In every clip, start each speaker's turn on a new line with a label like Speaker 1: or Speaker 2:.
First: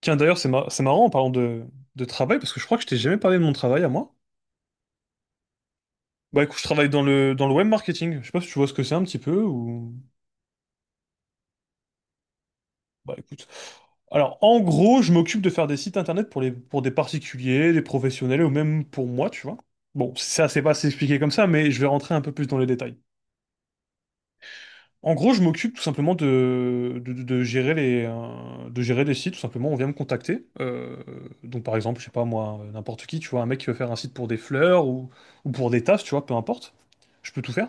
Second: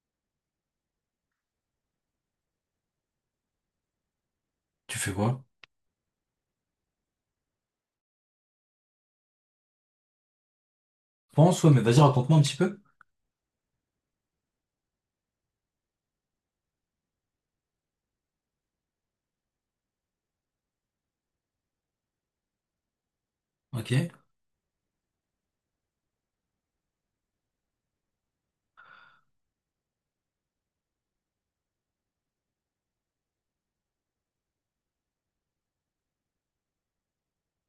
Speaker 1: Tiens, d'ailleurs, c'est marrant en parlant de travail, parce que je crois que je t'ai jamais parlé de mon travail à moi.
Speaker 2: Tu fais quoi?
Speaker 1: Bah écoute, je travaille dans le web marketing. Je sais pas si tu vois ce que c'est un petit peu ou.
Speaker 2: Je pense, ouais, mais vas-y, raconte-moi un petit peu.
Speaker 1: Bah écoute. Alors, en gros, je m'occupe de faire des sites internet pour des particuliers, des professionnels ou même pour moi, tu vois. Bon, ça, c'est pas assez expliqué comme ça, mais je vais rentrer un peu plus dans les détails.
Speaker 2: Ok,
Speaker 1: En gros, je m'occupe tout simplement de gérer les sites. Tout simplement, on vient me contacter. Donc, par exemple, je sais pas moi, n'importe qui, tu vois, un mec qui veut faire un site pour des fleurs ou pour des tasses, tu vois, peu importe. Je peux tout faire.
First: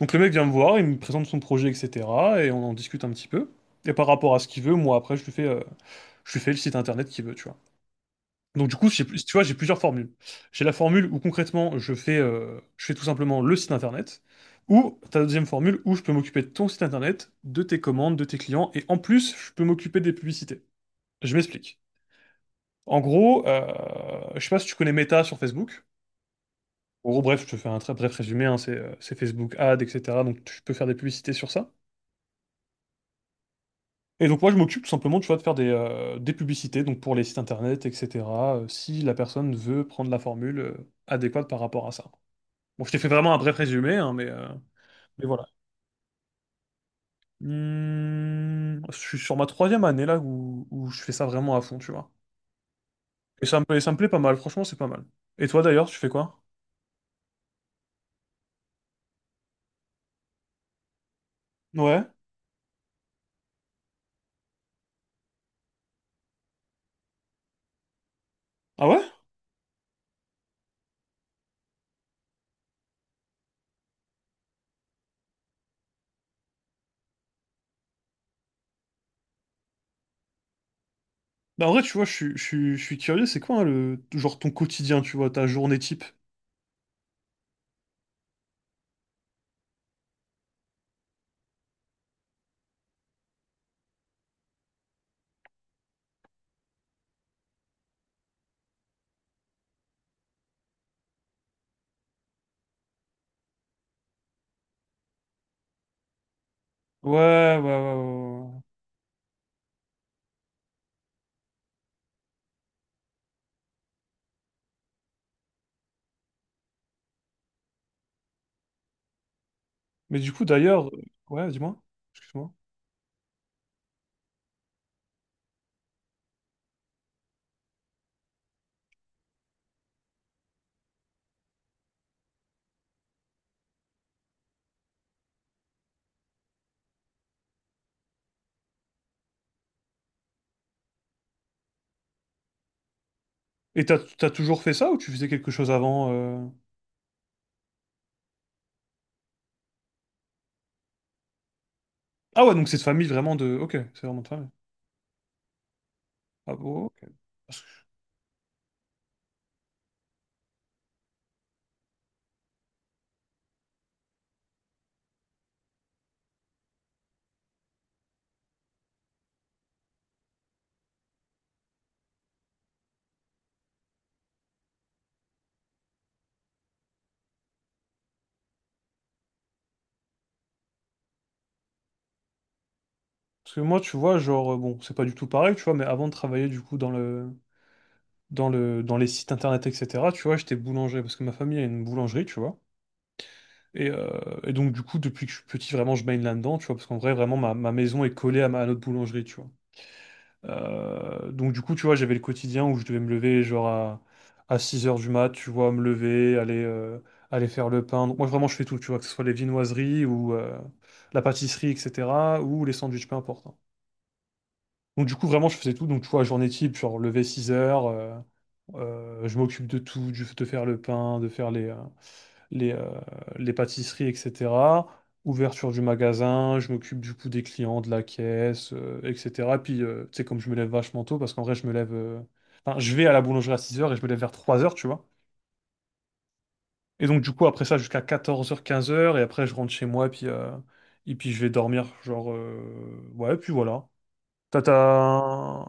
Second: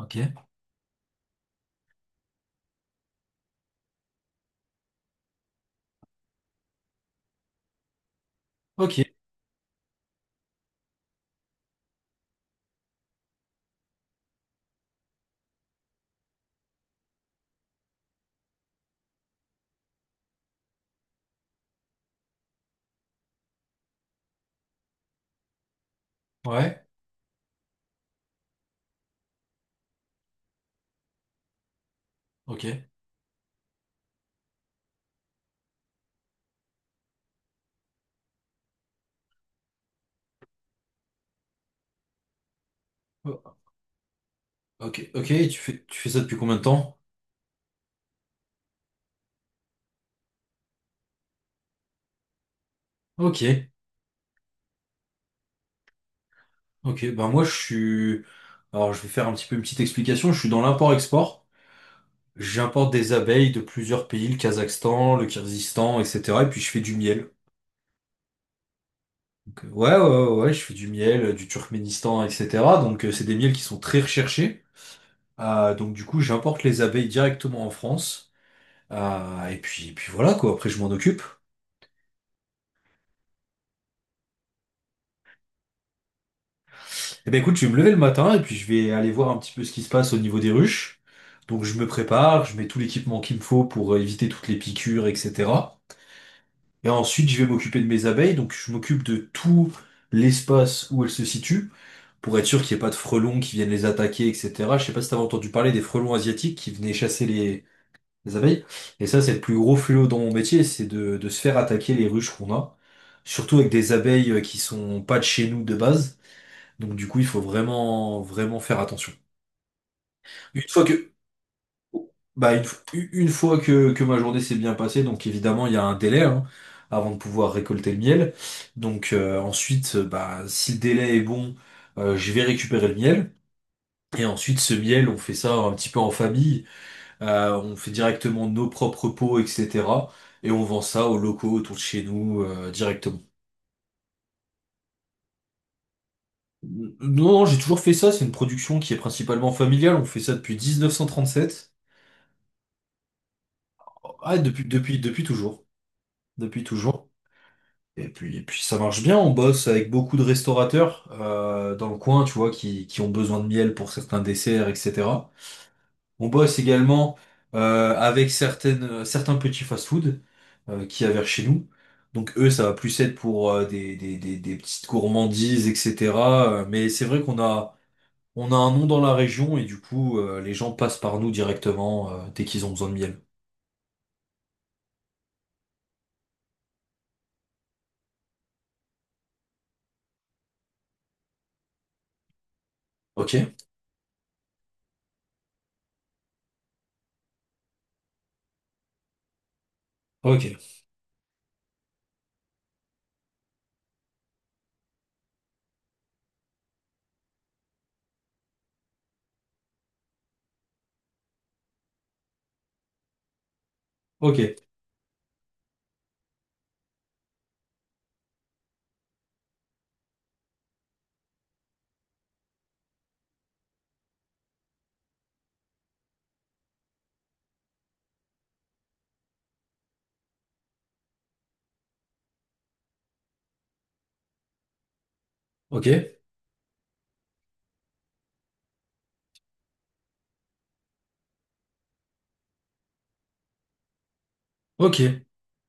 Speaker 1: Donc, le mec vient me voir, il me présente son projet, etc. Et on en discute un petit peu. Et par rapport à ce qu'il veut, moi, après, je lui fais le site internet qu'il veut, tu vois. Donc du coup,
Speaker 2: ok,
Speaker 1: tu vois, j'ai plusieurs formules. J'ai la formule où concrètement, je fais tout simplement le site internet, ou ta deuxième formule où je peux m'occuper de ton site internet, de tes commandes, de tes clients, et en plus, je peux m'occuper des publicités. Je m'explique. En gros, je sais pas si tu connais Meta sur Facebook.
Speaker 2: ouais,
Speaker 1: En gros, bref, je te fais un très bref résumé, hein, c'est Facebook Ads, etc. Donc tu peux faire des publicités sur ça.
Speaker 2: ok,
Speaker 1: Et donc moi, je m'occupe tout simplement, tu vois, de faire des publicités, donc pour les sites internet, etc. Si la personne veut prendre la formule adéquate par rapport à ça. Bon, je t'ai fait vraiment un bref
Speaker 2: O-
Speaker 1: résumé, hein, mais, euh,
Speaker 2: ok,
Speaker 1: mais
Speaker 2: ok,
Speaker 1: voilà.
Speaker 2: et tu fais ça depuis combien de temps?
Speaker 1: Je suis sur ma troisième année là où je fais ça vraiment à fond, tu vois.
Speaker 2: Ok,
Speaker 1: Et ça me plaît pas mal, franchement, c'est pas mal. Et toi d'ailleurs, tu fais quoi?
Speaker 2: ok, ben moi je suis... Alors je vais faire un petit peu une petite explication, je suis dans l'import-export.
Speaker 1: Ouais.
Speaker 2: J'importe des abeilles de plusieurs pays, le Kazakhstan, le Kyrgyzstan, etc. Et puis je fais du miel.
Speaker 1: Ah ouais?
Speaker 2: Donc, ouais, ouais, ouais, ouais, je fais du miel, du Turkménistan, etc. Donc c'est des miels qui sont très recherchés. Ah, donc du coup j'importe les abeilles directement en France. Ah, et puis voilà quoi, après je m'en occupe.
Speaker 1: Bah, en vrai, tu vois, je suis curieux, c'est quoi, hein, le genre, ton quotidien, tu vois, ta journée type?
Speaker 2: Eh ben écoute, je vais me lever le matin et puis je vais aller voir un petit peu ce qui se passe au niveau des ruches. Donc je me prépare, je mets tout l'équipement qu'il me faut pour éviter toutes les piqûres, etc. Et ensuite je vais m'occuper de mes abeilles, donc je m'occupe de tout l'espace où elles se situent, pour être sûr qu'il n'y ait pas de frelons qui viennent les attaquer, etc. Je sais pas si t'avais entendu parler des frelons asiatiques qui venaient chasser
Speaker 1: Ouais, ouais,
Speaker 2: les,
Speaker 1: ouais,
Speaker 2: Les
Speaker 1: ouais, ouais.
Speaker 2: abeilles. Et ça, c'est le plus gros fléau dans mon métier, c'est de se faire attaquer les ruches qu'on a. Surtout avec des abeilles qui sont pas de chez nous de base. Donc du coup, il faut vraiment, vraiment faire attention.
Speaker 1: Mais du coup,
Speaker 2: Une fois
Speaker 1: d'ailleurs,
Speaker 2: que,
Speaker 1: ouais, dis-moi, excuse-moi.
Speaker 2: une fois que ma journée s'est bien passée, donc évidemment, il y a un délai, hein, avant de pouvoir récolter le miel. Donc ensuite, bah, si le délai est bon, je vais récupérer le miel. Et ensuite, ce miel, on fait ça un petit peu en famille. On fait directement nos propres pots, etc. Et on vend ça aux locaux autour de chez nous directement.
Speaker 1: Et t'as toujours fait ça ou tu faisais quelque chose avant?
Speaker 2: Non, non, j'ai toujours fait ça. C'est une production qui est principalement familiale. On fait ça depuis 1937.
Speaker 1: Ah ouais, donc c'est de famille vraiment de. Ok, c'est vraiment de
Speaker 2: Ah,
Speaker 1: famille.
Speaker 2: depuis toujours.
Speaker 1: Ah
Speaker 2: Depuis
Speaker 1: bon, ok.
Speaker 2: toujours. Et puis ça marche bien. On bosse avec beaucoup de restaurateurs dans le coin, tu vois, qui ont besoin de miel pour certains desserts, etc. On bosse également avec certains petits fast-food qu'il y a vers chez nous. Donc eux, ça va plus être pour des petites gourmandises, etc. Mais c'est vrai qu'on a un nom dans la région et du coup, les gens passent par nous directement dès qu'ils ont besoin de miel.
Speaker 1: Parce que moi, tu vois, genre, bon, c'est pas du tout pareil, tu vois, mais avant de travailler, du coup, dans les sites internet, etc., tu vois, j'étais boulanger, parce que ma famille a une boulangerie, tu vois.
Speaker 2: Ok,
Speaker 1: Et, euh, et donc, du coup, depuis que je suis petit, vraiment, je baigne là-dedans, tu vois, parce qu'en vrai, vraiment, ma maison est collée à notre boulangerie, tu vois.
Speaker 2: ok,
Speaker 1: Donc, du coup, tu vois, j'avais le quotidien où je devais me lever, genre, à 6 heures du mat, tu vois, me lever, aller faire le pain. Donc, moi, vraiment, je fais tout, tu vois, que ce soit les viennoiseries ou la pâtisserie, etc., ou les sandwichs, peu importe, hein.
Speaker 2: ok,
Speaker 1: Donc du coup, vraiment, je faisais tout. Donc tu vois, journée type, genre lever 6 heures, je m'occupe de tout, de faire le pain, de faire les, euh, les pâtisseries, etc. Ouverture du magasin, je m'occupe du coup des clients, de la caisse, etc. Puis, tu sais, comme je me lève vachement tôt, parce qu'en vrai, je me lève. Enfin, je vais à la boulangerie à 6 heures et je me lève vers 3 heures, tu vois.
Speaker 2: ok,
Speaker 1: Et donc du coup, après ça, jusqu'à 14 heures 15 heures et après, je rentre chez moi, et puis je vais dormir, genre, ouais, puis voilà.
Speaker 2: ok.
Speaker 1: Tata.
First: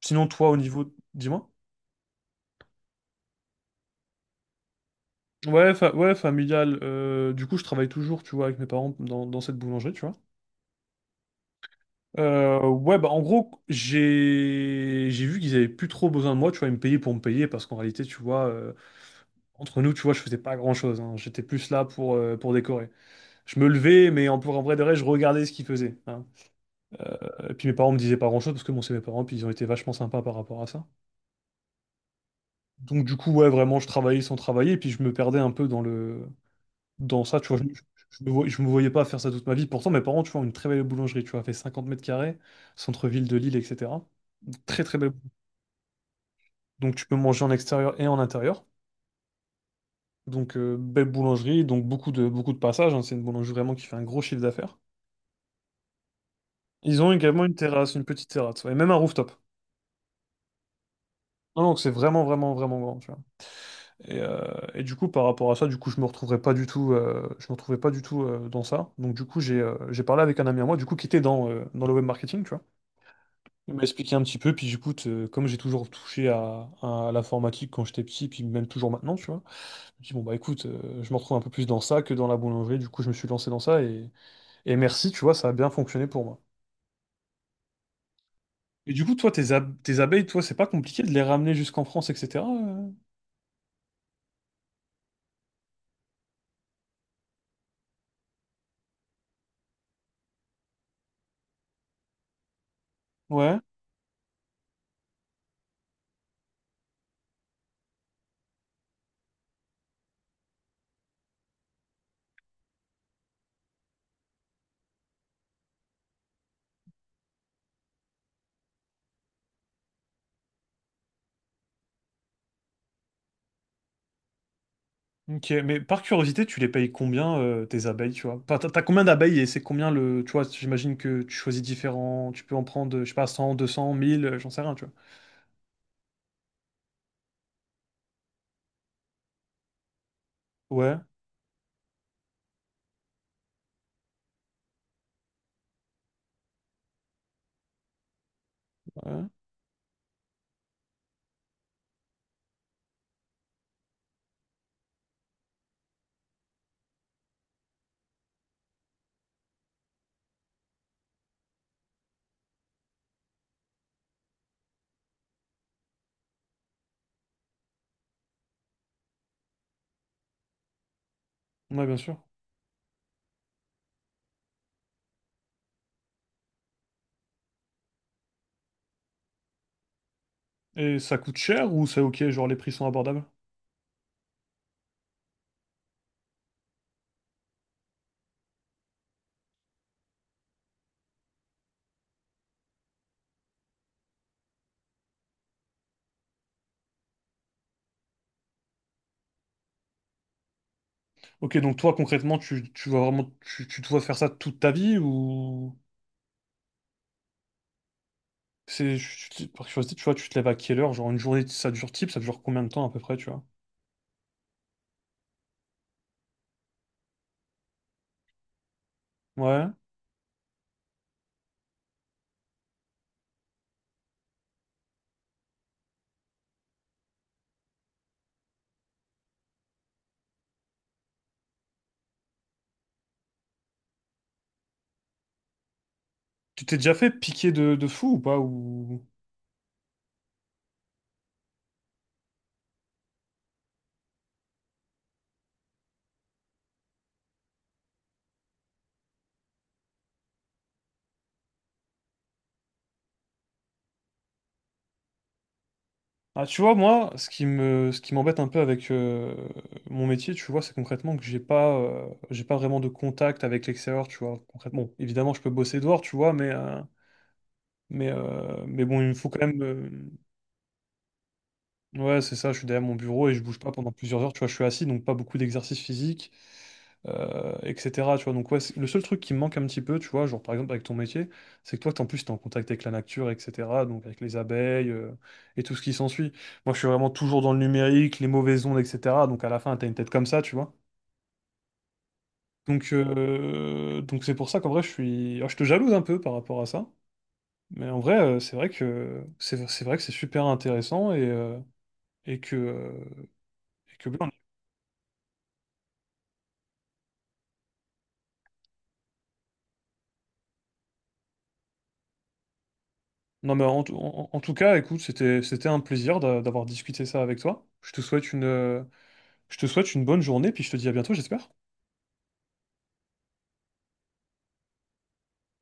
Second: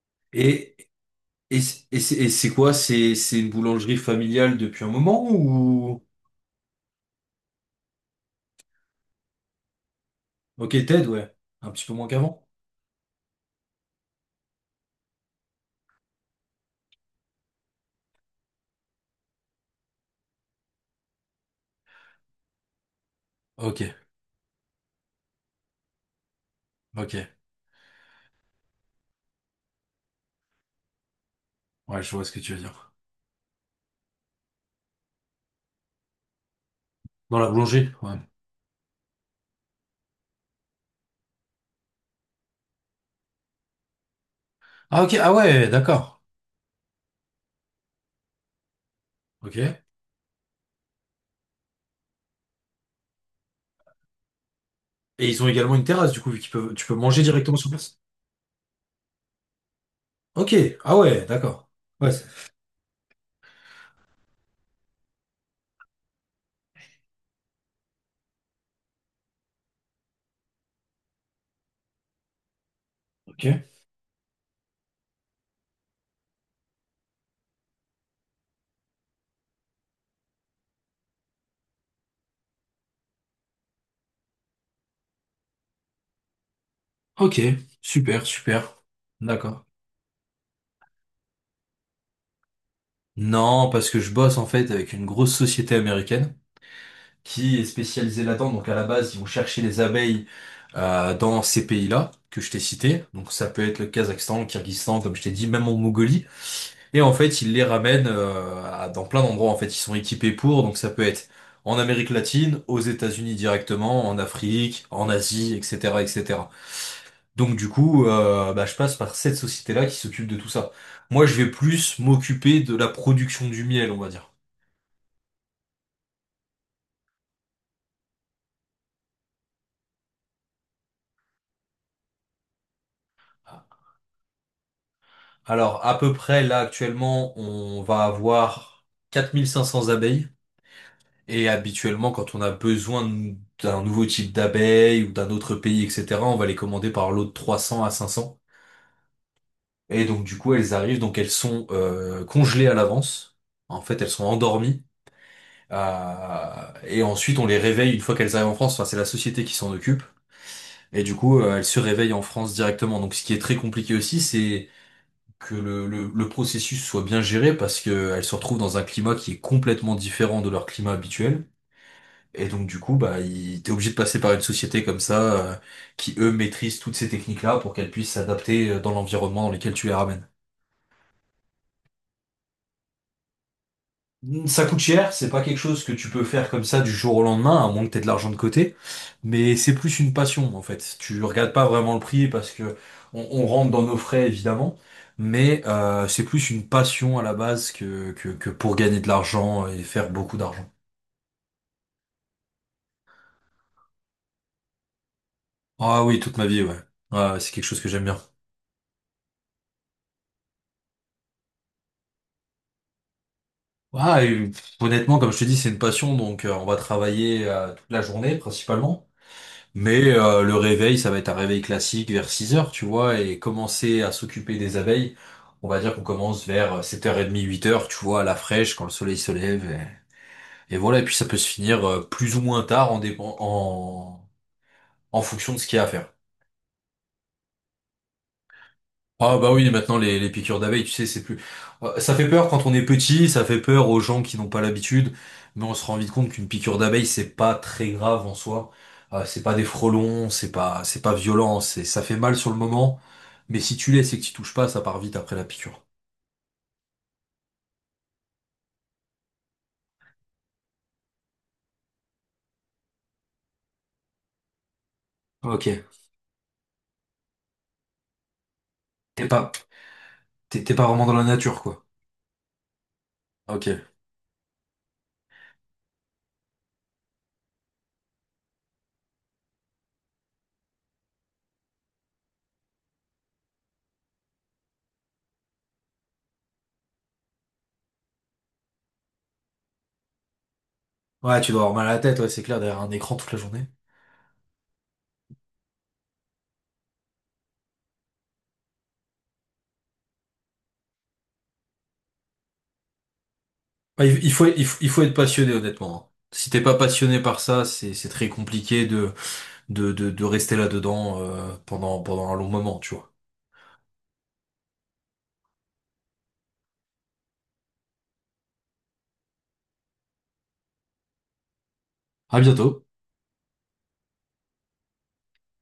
Speaker 1: Sinon, toi, au
Speaker 2: Et,
Speaker 1: niveau... Dis-moi.
Speaker 2: et c'est quoi? C'est une boulangerie familiale depuis un moment
Speaker 1: Ouais, fa-
Speaker 2: ou...
Speaker 1: ouais, familial. Du coup, je travaille toujours, tu vois, avec mes parents dans cette boulangerie, tu vois.
Speaker 2: Ok, Ted, ouais. Un petit peu moins qu'avant.
Speaker 1: Ouais, bah en gros, j'ai vu qu'ils avaient plus trop besoin de moi, tu vois, ils me payaient pour me payer, parce qu'en réalité, tu vois, entre nous, tu vois, je faisais pas grand-chose, hein. J'étais plus là pour décorer. Je me
Speaker 2: Ok,
Speaker 1: levais, mais en vrai de vrai, je regardais ce qu'ils faisaient, hein.
Speaker 2: ok.
Speaker 1: Puis mes parents me disaient pas grand-chose, parce que bon, c'est mes parents, puis ils ont été vachement sympas par rapport à ça.
Speaker 2: Ouais, je vois ce que tu veux dire.
Speaker 1: Donc du coup, ouais, vraiment, je travaillais sans travailler, et puis je me perdais un peu. Dans
Speaker 2: Dans
Speaker 1: ça,
Speaker 2: la
Speaker 1: tu vois,
Speaker 2: boulangerie, ouais.
Speaker 1: je me voyais pas faire ça toute ma vie. Pourtant, mes parents, tu vois, ont une très belle boulangerie, tu vois, fait 50 mètres carrés, centre-ville de Lille, etc. Très, très
Speaker 2: Ah
Speaker 1: belle.
Speaker 2: ok, ah ouais, d'accord.
Speaker 1: Donc, tu peux manger en extérieur et en intérieur.
Speaker 2: Ok. Et
Speaker 1: Donc, belle boulangerie, donc beaucoup de passages, hein. C'est une boulangerie vraiment qui fait un gros chiffre d'affaires.
Speaker 2: ils ont également une terrasse, du coup, vu qu'ils peuvent, tu peux
Speaker 1: Ils ont
Speaker 2: manger
Speaker 1: également une
Speaker 2: directement sur
Speaker 1: terrasse,
Speaker 2: place.
Speaker 1: une petite terrasse, ouais, et même un rooftop.
Speaker 2: Ok, ah ouais,
Speaker 1: Non,
Speaker 2: d'accord.
Speaker 1: donc c'est
Speaker 2: Ouais,
Speaker 1: vraiment, vraiment, vraiment grand, tu vois. Et, euh, et du coup, par rapport à ça, du coup, je me retrouvais pas du tout dans ça. Donc, du coup, j'ai parlé avec un ami à moi, du coup, qui était dans le web marketing, tu vois.
Speaker 2: ok.
Speaker 1: Il m'a expliqué un petit peu, puis j'écoute, comme j'ai toujours touché à l'informatique quand j'étais petit, puis même toujours maintenant, tu vois, je me dis, bon, bah écoute, je me retrouve un peu plus dans ça que dans la boulangerie, du coup, je me suis lancé dans ça, et merci, tu vois, ça a bien fonctionné pour moi.
Speaker 2: Ok, super, super.
Speaker 1: Et du coup, toi,
Speaker 2: D'accord.
Speaker 1: tes abeilles, toi, c'est pas compliqué de les ramener jusqu'en France, etc.
Speaker 2: Non, parce que je bosse en fait avec une grosse société américaine qui est spécialisée là-dedans. Donc à la base, ils vont chercher les abeilles dans ces pays-là que je t'ai cités. Donc ça
Speaker 1: Ouais,
Speaker 2: peut être le Kazakhstan, le Kyrgyzstan, comme je t'ai dit, même en Mongolie. Et en fait, ils les ramènent dans plein d'endroits. En fait, ils sont équipés pour. Donc ça peut être en Amérique latine, aux États-Unis directement, en Afrique, en Asie, etc., etc. Donc du coup, bah, je passe par cette société-là qui s'occupe de tout ça. Moi, je vais plus m'occuper de la production du miel, on va dire.
Speaker 1: ok, mais par curiosité, tu les payes combien, tes abeilles, tu vois? Enfin, t'as combien d'abeilles et c'est combien le. Tu vois, j'imagine que tu choisis différents, tu peux en prendre, je sais pas, 100, 200, 1000, j'en sais rien, tu vois.
Speaker 2: Alors, à peu près, là, actuellement, on va avoir 4500 abeilles.
Speaker 1: Ouais,
Speaker 2: Et habituellement, quand on a besoin d'un nouveau type d'abeille ou d'un autre pays, etc., on va les commander par lot de 300 à 500.
Speaker 1: ouais,
Speaker 2: Et donc du coup elles arrivent, donc elles sont congelées à l'avance. En fait elles sont endormies. Et ensuite on les réveille une fois qu'elles arrivent en France. Enfin c'est la société qui s'en occupe. Et du coup elles se réveillent en France directement. Donc ce qui est très compliqué aussi c'est que le processus soit bien géré parce que elles se retrouvent dans un climat qui est complètement différent de leur climat habituel.
Speaker 1: ouais, bien sûr.
Speaker 2: Et donc du coup bah t'es obligé de passer par une société comme ça qui eux maîtrisent toutes ces techniques-là pour qu'elles puissent s'adapter dans l'environnement dans lequel tu les ramènes.
Speaker 1: Et ça coûte cher ou c'est ok, genre les prix sont abordables?
Speaker 2: Ça coûte cher, c'est pas quelque chose que tu peux faire comme ça du jour au lendemain, à moins que t'aies de l'argent de côté, mais c'est plus une passion en fait. Tu regardes pas vraiment le prix parce que on rentre dans nos frais évidemment, mais c'est plus une passion à la base que pour gagner de l'argent et faire beaucoup d'argent.
Speaker 1: Ok, donc toi concrètement, tu vas vraiment, tu te vois faire ça toute ta vie ou
Speaker 2: Ah oui, toute ma vie, ouais. Ouais, ouais, c'est quelque chose que j'aime bien.
Speaker 1: c'est, tu- tu- Par curiosité, tu vois, tu te lèves à quelle heure? Genre une journée, ça dure type, ça dure combien de temps à peu près, tu vois?
Speaker 2: Ouais, et, pff, honnêtement, comme je te dis, c'est une passion, donc on va travailler toute la journée principalement.
Speaker 1: Ouais.
Speaker 2: Mais le réveil, ça va être un réveil classique vers 6 heures, tu vois, et commencer à s'occuper des abeilles, on va dire qu'on commence vers 7h30, 8 heures, tu vois, à la fraîche, quand le soleil se lève. Et voilà, et puis ça peut se finir plus ou moins tard en fonction de ce qu'il y a à faire.
Speaker 1: Tu t'es déjà fait piquer de fou ou pas.
Speaker 2: Ah bah oui, maintenant les piqûres d'abeilles, tu sais, c'est plus... Ça fait peur quand on est petit, ça fait peur aux gens qui n'ont pas l'habitude, mais on se rend vite compte qu'une piqûre d'abeille, c'est pas très grave en soi. C'est pas des frelons, c'est pas violent, ça fait mal sur le moment, mais si tu laisses et que tu touches pas, ça part vite après la piqûre.
Speaker 1: Ah, tu vois, moi, ce qui m'embête un peu avec mon métier, tu vois, c'est concrètement que j'ai pas vraiment de contact avec l'extérieur, tu vois. Concrètement, bon, évidemment, je peux bosser
Speaker 2: Ok.
Speaker 1: dehors, tu vois, mais bon, il me faut
Speaker 2: T'es
Speaker 1: quand
Speaker 2: pas,
Speaker 1: même.
Speaker 2: t'es pas vraiment dans la nature, quoi.
Speaker 1: Ouais, c'est ça, je suis derrière mon bureau et je bouge pas
Speaker 2: Ok.
Speaker 1: pendant plusieurs heures, tu vois, je suis assis, donc pas beaucoup d'exercice physique, etc. Tu vois, donc ouais, le seul truc qui me manque un petit peu, tu vois, genre par exemple avec ton métier, c'est que toi, en plus, t'es en contact avec la nature, etc., donc avec les abeilles, et tout ce qui s'ensuit. Moi, je suis vraiment toujours dans le numérique, les mauvaises ondes, etc., donc à la fin, t'as une tête comme ça, tu vois.
Speaker 2: Ouais, tu dois avoir mal à la tête, ouais, c'est clair, derrière un
Speaker 1: Donc
Speaker 2: écran toute la journée.
Speaker 1: euh, donc c'est pour ça qu'en vrai, alors, je te jalouse un peu par rapport à ça, mais en vrai, c'est vrai que c'est vrai que c'est super intéressant et que... euh, et que
Speaker 2: Ouais, il faut être passionné, honnêtement, hein. Si t'es pas passionné par ça, c'est très compliqué de, rester là-dedans pendant un long moment, tu vois.
Speaker 1: Non, mais en tout cas, écoute, c'était un plaisir d'avoir discuté ça avec toi. Je te souhaite une, je te souhaite une bonne journée, puis je te dis à bientôt, j'espère.
Speaker 2: À bientôt.